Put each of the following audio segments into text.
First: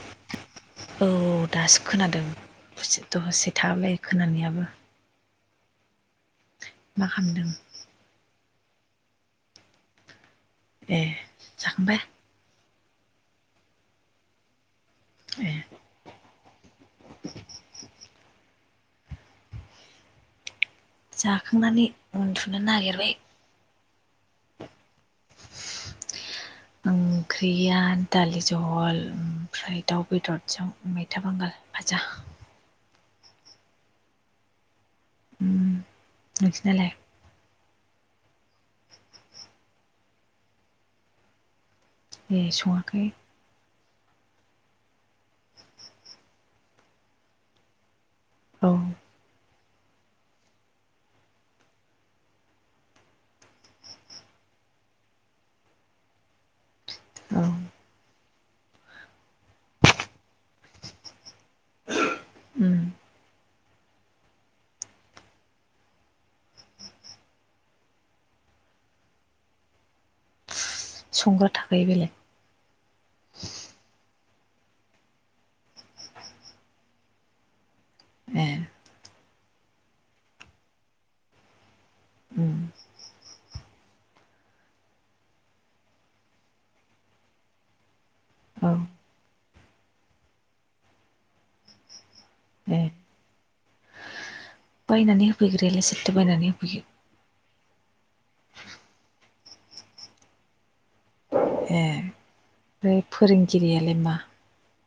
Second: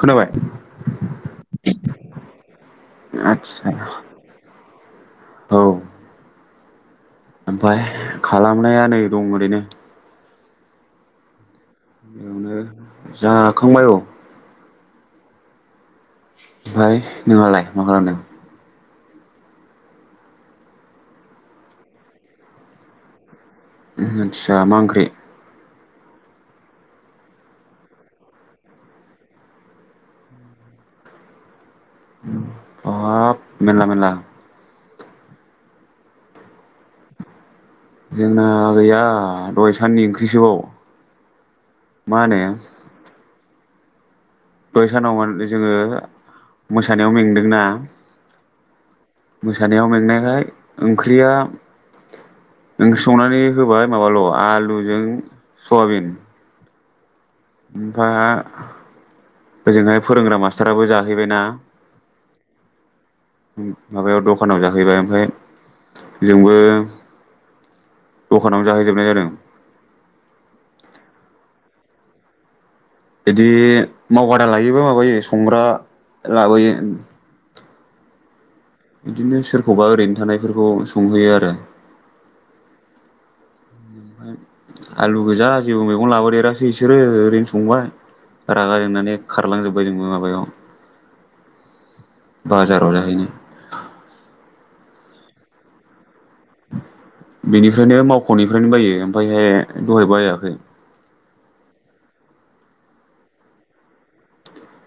खोनाबाय औ औ दासो खोनादों बुजि दसे आदसा थाहाब लायो खोनानायाबो। औ मा खाम ओमफाय खालामनाया नै दं ओरैनो। ए जाखांबाय? बेयावनो जाखांबाय औ। ए फ्राय नोंहालाय मा खालामदों? जाखांनानै उन्दुनो नागिरबाय। उम आदसा मा ओंख्रि? ओंख्रिया दालि जहल ओमफ्राय दाउ बेदरजों मैथा बांगाल। फाजा। बाब मेनला मेनला। ओम नोंसिनालाय? जोंना गैया दहाय साननि ओंख्रिसोबाव। मा होनो ए सङाखै? दहाय सानाव ओन जोङो मोसानायाव मेंदोंना औ मोसानायाव मेंनायखाय ओंख्रिया ओंख्रि संनानै होबाय माबाल' आलुजों सवाबिन। औ ओमफाय ओजोंहाय फोरोंग्रा मास्टाराबो जाहैबायना। उम उम माबायाव दखानाव जाहैबाय ओमफाय जोंबो दखानावनो जाहैजोबनाय जादों। संग्रा थाखायो बेलेग? इदि मावबादा लायोबा माबायो संग्रा लाबोयो उम। ए इदिनो सोरखौबा ओरैनो थानायफोरखौ संहैयो आरो। उम आलु गोजा जेबो मैगं लाबोदेरासै इसोरो ओरैनो संबाय। औ रागा जोंनानै खार खारलां जोब्बाय जोंबो माबायाव ए बाजाराव जाहैनि बायनानै होफैग्रायालाय सोर? थो बायनानै होफैयो? बेनिफ्रायनो मावख'निफ्रायनो बायो ओमफायहे दहाय बायाखै। ए फ्राय फोरोंगिरियालाय मा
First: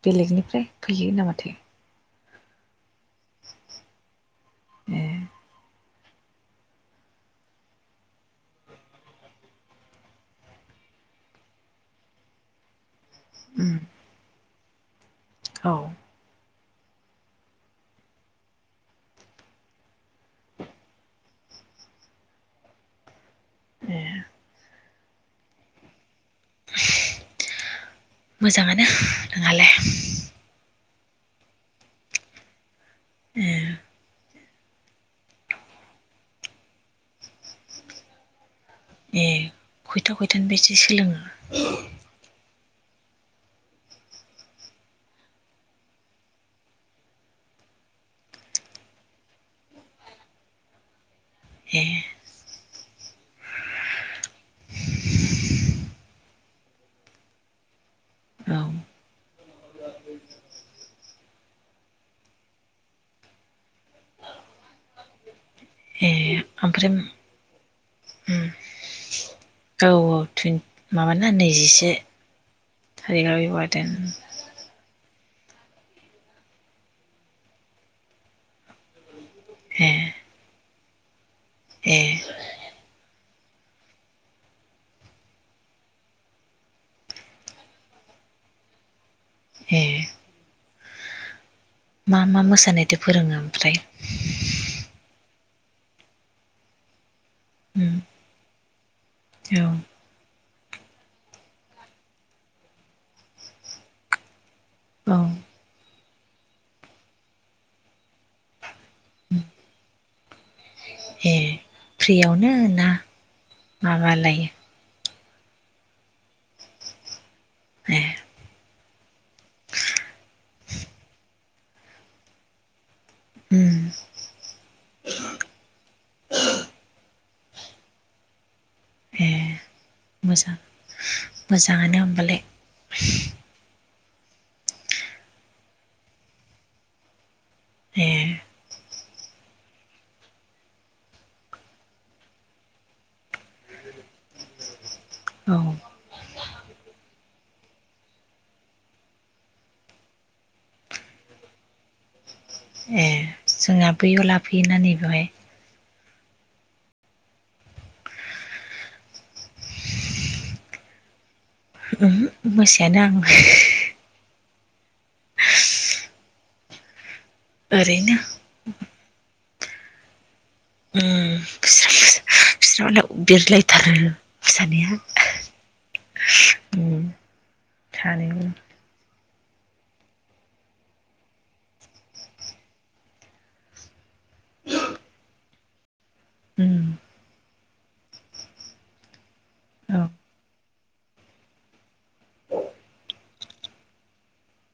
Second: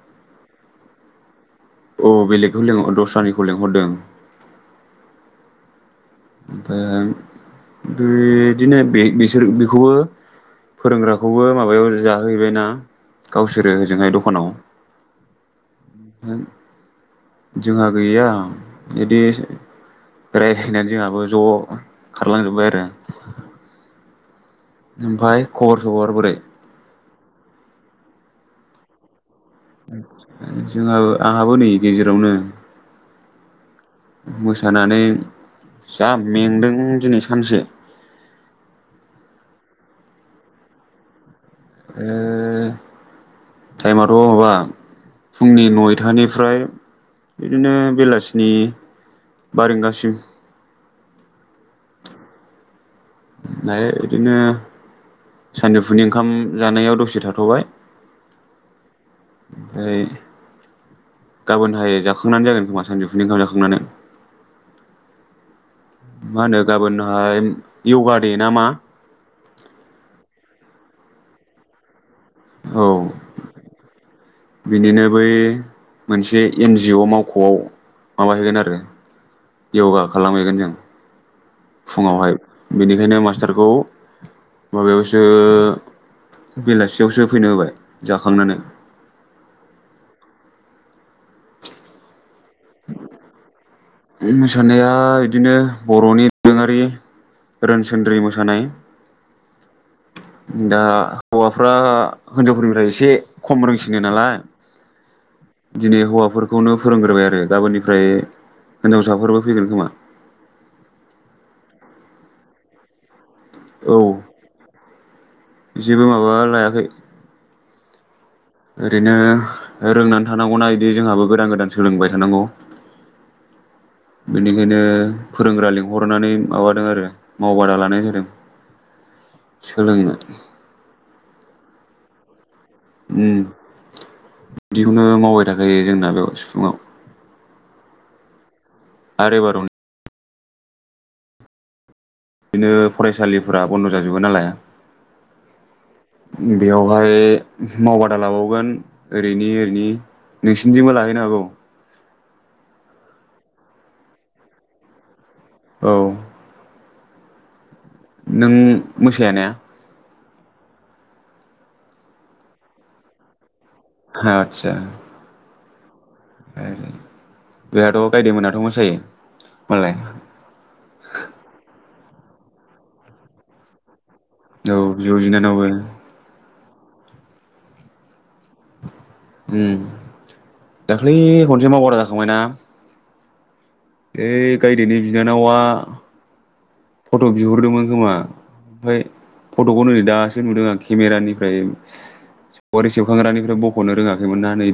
बेलेगनिफ्राय फैयो ना माथो? औ बेलेगखौ लिंहर दस्रानिखौ लिंहरदों। ए ओमफाय बिदिनो बे बिसोर बेखौबो फोरोंग्राखौबो माबायाव जाहोैबायना गावसोरो उम ओजोंहाय दखानाव औ ओं जोंहा गैया बिदि रायलायनानै जोंहाबो ज' खारलांजोबबाय आरो ए ओमफाय खबर सबर बोरै? मोजाङानो नोंहालाय? जोंहा आंहाबो नै गेजेरावनो। ए मोसानानै जा मेंदों दिनै सानसे ए खयथा खयथानि फायसो सोलोङो? ओ टाइमाथ' माबा फुंनि नयथानिफ्राय बिदिनो बेलासिनि बा रिंगासिम। ए फाय बिदिनो सानजुफुनि ओंखाम जानायाव दसे थाथ'बाय। औ ओमफ्राय गाबोनहाय जाखांनानै जागोन खोमा सानजौफुनि ओंखाम जाखांनानै। ए मा होनो ओमफ्राय गाबोनहाय योगा दे उम ना मा औ औ माबाना नैजिसे औ [unintelligible] बिनिनो बै मोनसे एनजिअ मावख'आव माबाहैगोन आरो ए योगा खालामहैगोन जों ए फुङावहाय बेनिखायनो मास थारखौ माबायावसो बेलासियावसो फैनो होबाय जाखांनानै। ए मा मा मोसानायथो फोरोङो ओमफ्राय उम मोसानाया इदिनो बर'नि दोरोङारि उम रोनसोनद्रि मोसानाय औ [unintelligible] दा हौवाफ्रा हिनजावफोरनिफ्राय एसे खम रोंसिनो नालाय औ दिनै हौवाफोरखौनो फोरोंग्रोबाय आरो गाबोननिफ्राय हिनजावसाफोरबो फैगोन खोमा। ए फ्रियावनो ना औ माबालायो जेबो माबा लायाखै ए ओरैनो रोंनानै थानांगौना इदि जोंहाबो गोदान गोदान सोलोंबाय थानांगौ उम बेनिखायनो फोरोंग्रा लिंहरनानै माबादों आरो मावबादा लानाय ए होदों मोजां मोजांङानो होमबालाय। उम बिदिखौनो मावबाय थाखायो जोंनाथ' फुंङाव। ए आरे बारुनि बिदिनो फरायसालिफोरा बन्द जाजोबो नालाय औ बेवावहाय मावबादा लाबावगोन ओरैनि ओरैनि नोंसिनिथिंबो लाहैनो हागौ। जोंहा बैआव लाफैयो ना नै बेवहाय। औ नों मोसाया ना उमहो मोसायानो आं। हा आदसा ए ओ बेहाथ' ओरैनो गायदेमोनाथ' मोसायो। मालाय उम [unintelligible] बिस्रा मालाय बिरलाय थारो। औ बिब' बिनानावबो। उम सानैबो उम, दाख्लै खनसे मावबादा जाखांबायना ओय गायदेनि बिनानावआ फट' बिहरदोंमोन गोमोआ ओमफाय फट'खौनो औ नै दासो नुदों आरोखि केमेरानिफ्राय [unintelligible] सेबखांग्रानिफ्राय बख'नो रोङाखैमोना नै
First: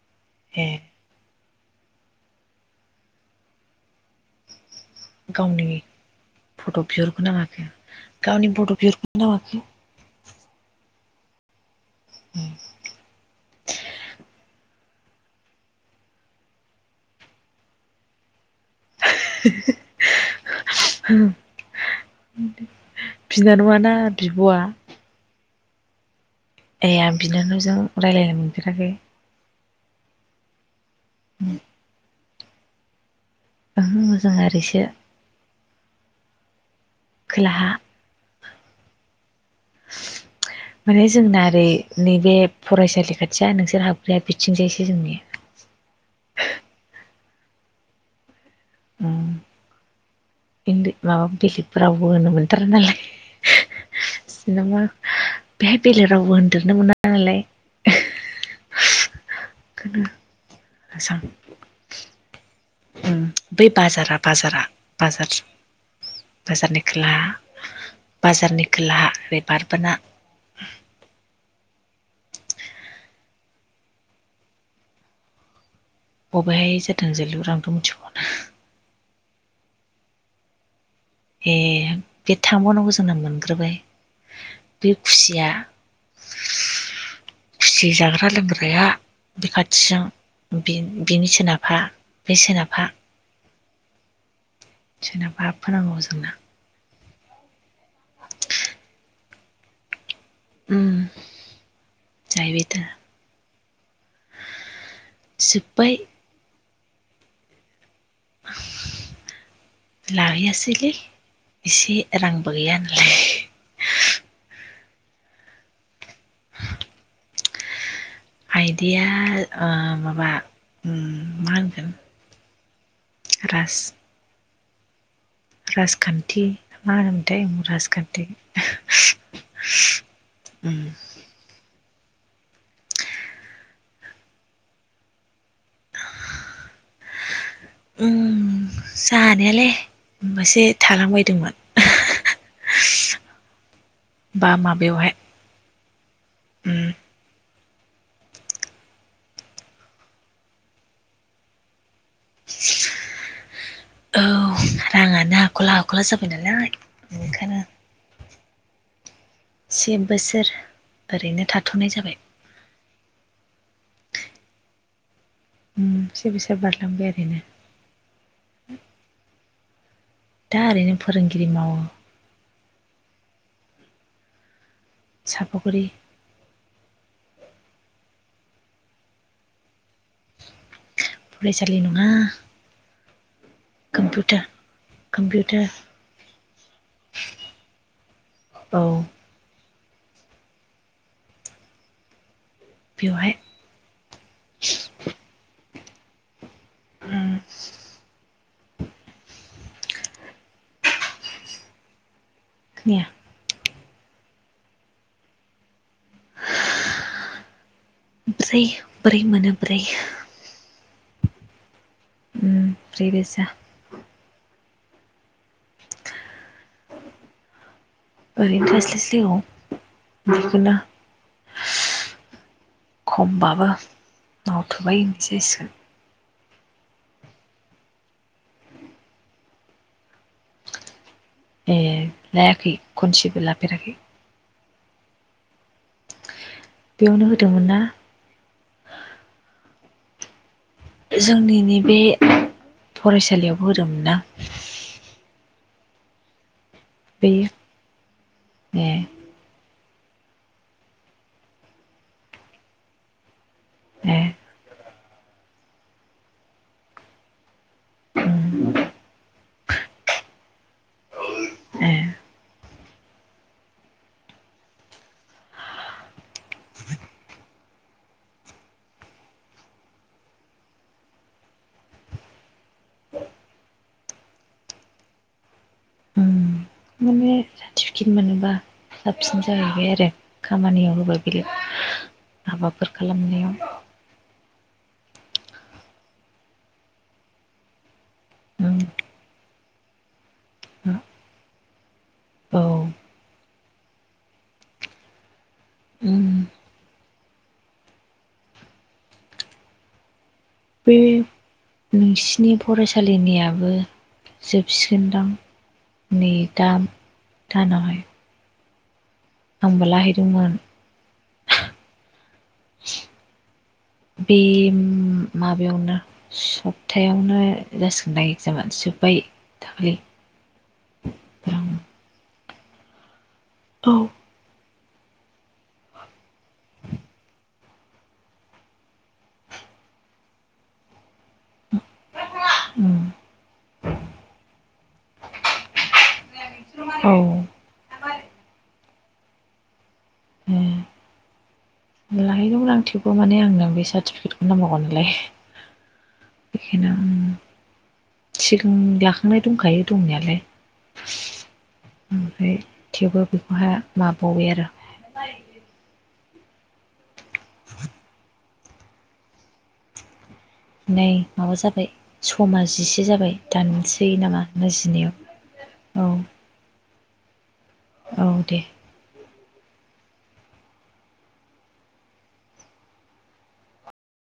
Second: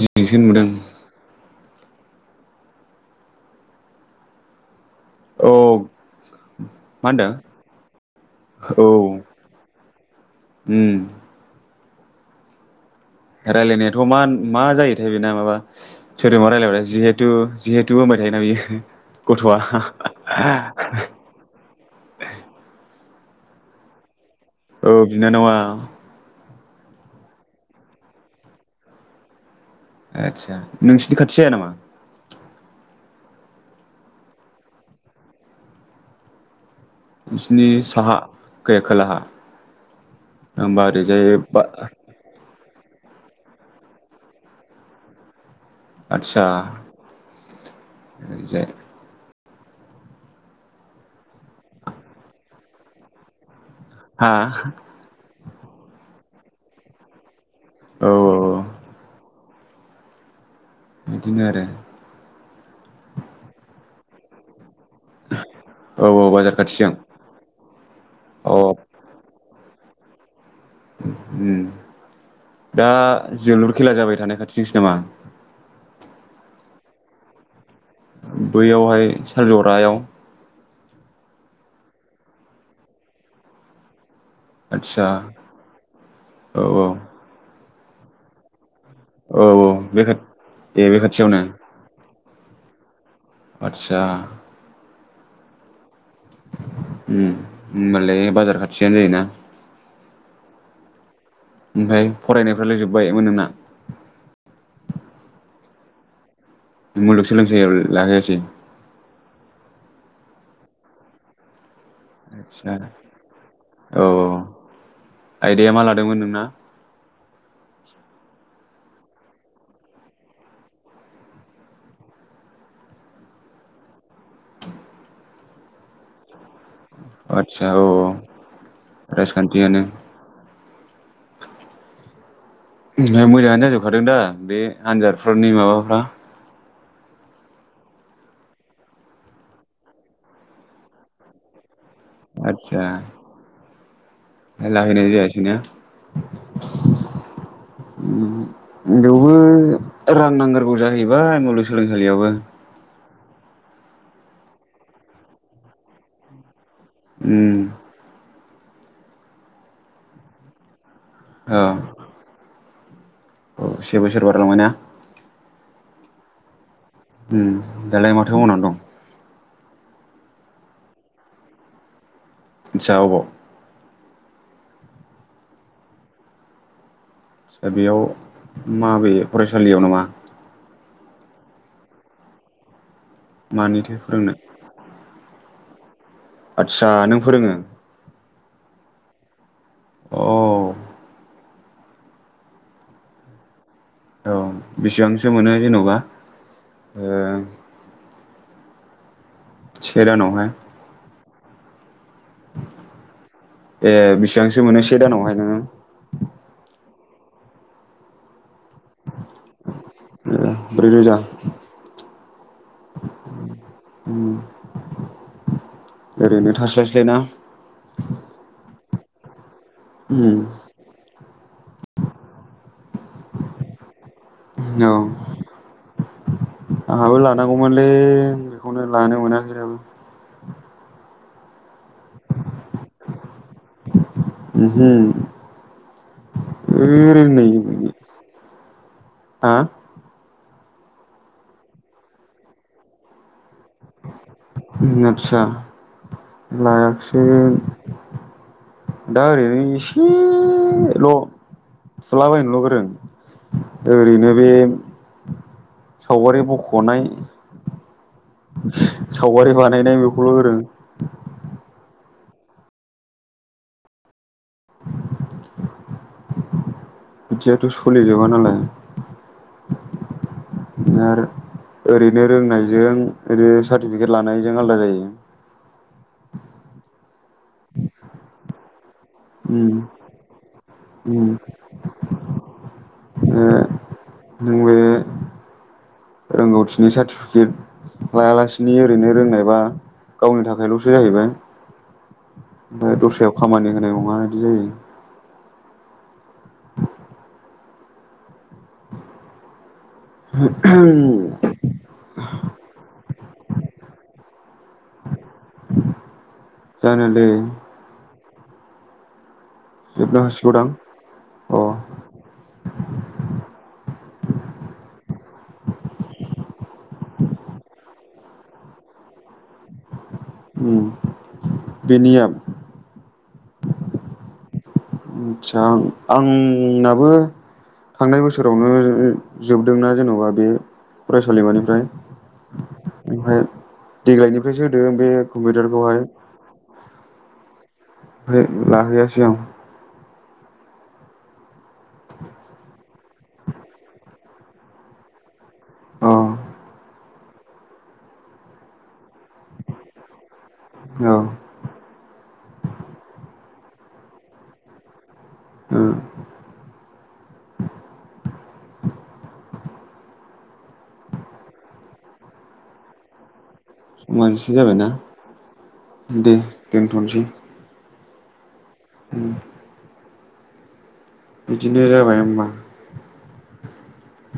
दिनिसो नुदों। ए औ गावनि फट' मा बिहरखो होनदों ना‌ माखो गावनि फट' औ बिहोरखो ना माखो? उम एह रायलायनायाथ' मा मा जायोथाय बेना माबा सोदोबा रायलायबाथाय जिहेथु जिहेथु होनबाय थायोना बियो। गथ'वा बिनानावाना बिब'आ औ बिनानावा। [inaudible] ए आं बिनानावजों रायलायनो मोनफेराखै। आदसा नोंसिनि खाथि जाया नामा? ओहो जोंना ओरैसो। बिसिनि खोलाहा साहा गैया खोलाहा ओमबा माने ओरैजाय जोंना बा ओरै नैबे फरायसालि खाथिया नोंसोर हाबग्राया बिथिंजायसो जोंनिया। आतच्चा जाय उम ओन्दै माबा बेलेग रावफोर होनो मोनथारा नालाय। हा सिलं अ बेहाय बेलेर रावबो होनदेरनो मोना नालाय। औऔ [unintelligible] एखौनो बिदिनो आरो बै बाजारा बाजारा बाजार औ औ बाजार बाजारनि खाथिजों खोला अ बाजारनि खोलाहा एबार [inaudible] उम दा जोलुर खेला जाबाय थानाय खाथिजोंसो नामा? बबेहाय जादों जोलुरा। [unintelligible] उम मिथिगौना? [unintelligible] थाइखा जरायाव। ए बे थांबावनांगौ जोंना मोनग्रोबाय। बे आतसा खुसिया औ औ। खुसि जाग्रा लोंग्राया। औ बे औ खाथिजों बे खा बि ए बे बिनि खाथियावनो सोनाबहा। बै सोनाबहा। आतसा सोनाबहा हाबबोनांगौ जोंना। उम होमबालाय बाजार खाथियानो जायोना? उम ओमफ्राय फरायनायफ्रालाय जोब्बायमोन नोंना? जोब्बाय। मुलुग सोलोंसालियाबो? लाखायासै। लायैयासैलै। इसे रांबो आदसा गैया नालाय। आइदाया मा लादोंमोन नोंना? आइदाया ओ माबा मा होनगोन राज राजखान्थि। मा होनो मोनथाय आदसा औ राजखान्थि। राजखान्थियानो ओमफ्राय मोजाङानो जाजोबखादों दा बे आनजादफोरनि माबाफ्रा? उम जानायालाय मोनसे थालांबायदोंमोन। आतसा बा लाहैनायबो माबायावहाय जायासैना [inaudible] उम बेवबो रां नांग्रोगौ जाहैबाय मुलगसोलोंसालियाव सालियावबो औ राङानो हाख'ला हाख'ला जाबाय नालाय उम ओंखायनो से बोसोर ओरैनो औ थाथ'नाय जाबाय औ से बोसोर बारलांबाय ना से बोसोर बारलांबा दालाय माथो मावनानै दं दा ओरैनो फोरोंगिरि मावो आतसा अबाव साफागुरि बेयाव माबे फरायसालियाव नामा फरायसालि नङा मानिथो फोरोंनो ओ आदसा नों फोरोङो औ औ बेवहाय औ बेसेबांसो मोनो जेन'बा ओ उम सेे दानावहाय खोनाया ए बिसिबांसो मोनो से दानावहाय नोङो [inaudible] बै ब्रै मोनो ब्रै ब्रैरोजा उम ब्रैरोजा ओरैनो थास्लायस्लायना ओरैनो थास्लायस्लाय औ उम मोनोबोला खमब्लाबो औ मावथबाय होनैसै जासिगोन। आंहाबो लानांगौमोनलै बेखौनो लानो मोनाखै दाबो एह लायाखै खनसेबो लाफेराखै। [unintelligible] बेयावनो उम नै होदोंमोन ना हा। जोंनि नैबे फरायसालियाव बो होदोंमोन ना आतसा। लायाखसै बेयो ए दा ओरैनो एसे ल थुलाबायायनोल' गोरों। दा ए ओरैनो बे सावगारि बखनाय उम सावगारि बानाय नाय बेखौल' गोरों। ए बिदियाथ' सलिजोबा नालाय बिदनो आरो ओरैनो रोंनायजों ओरैनो सार्टिफिकेट लानायजों आलदा जायो। टिफकिट मोनबा साबसिन उम जाहैबाय आरो खामानियाव होबाय उम बेयो हाबाफोर ओ खालामनायाव। नों बे रोंगौथिनि सार्टिफिकेट लायालासिनो ओरैनो रोंनायबा गावनि थाखायल'सो जाहैबाय औ ओमबाय दस्रायाव खामानि होनाय नङा इदि जायो। उम जायो बे नोंसिनि फरायसालिनियाबो जोबसिगोनदां नै दा जानोलै दानावहाय। आंबो जोबनो लाहैदोंमोन। हासिगौदां अ। बे माबायावना सपथायावनो जासिगोनदां एक्जामा जोब्बाय दाखालि। उम बेनिया औ आदसा आंनाबो थांनाय बोसोरावनो जोबदोंना जेन'बा बे फरायसालिमानि फ्राय ओमफाय देग्लायनिफ्रायसो होदो बे कम्पिउटारखौहाय। औ फाय लाहैयासै आं। लाहैगौमोन आं थे वबो माने आंनो बे सार्टिफिकेटखौनो नांगौमोनलाय। आं बेखोनो उम सिगां लाखांनाय दंखायो दंनायालाय। अ औ [unintelligible] थेवबो बहा लाबावबाय आरो। उम। नै माबा जाबाय समा जिसे जाबाय। दानसै समानो नामा एसे ना जाबायना जिनैयाव औ। दे दोनथनोसै। औ दे उम बिदिनो जाबाय होमबा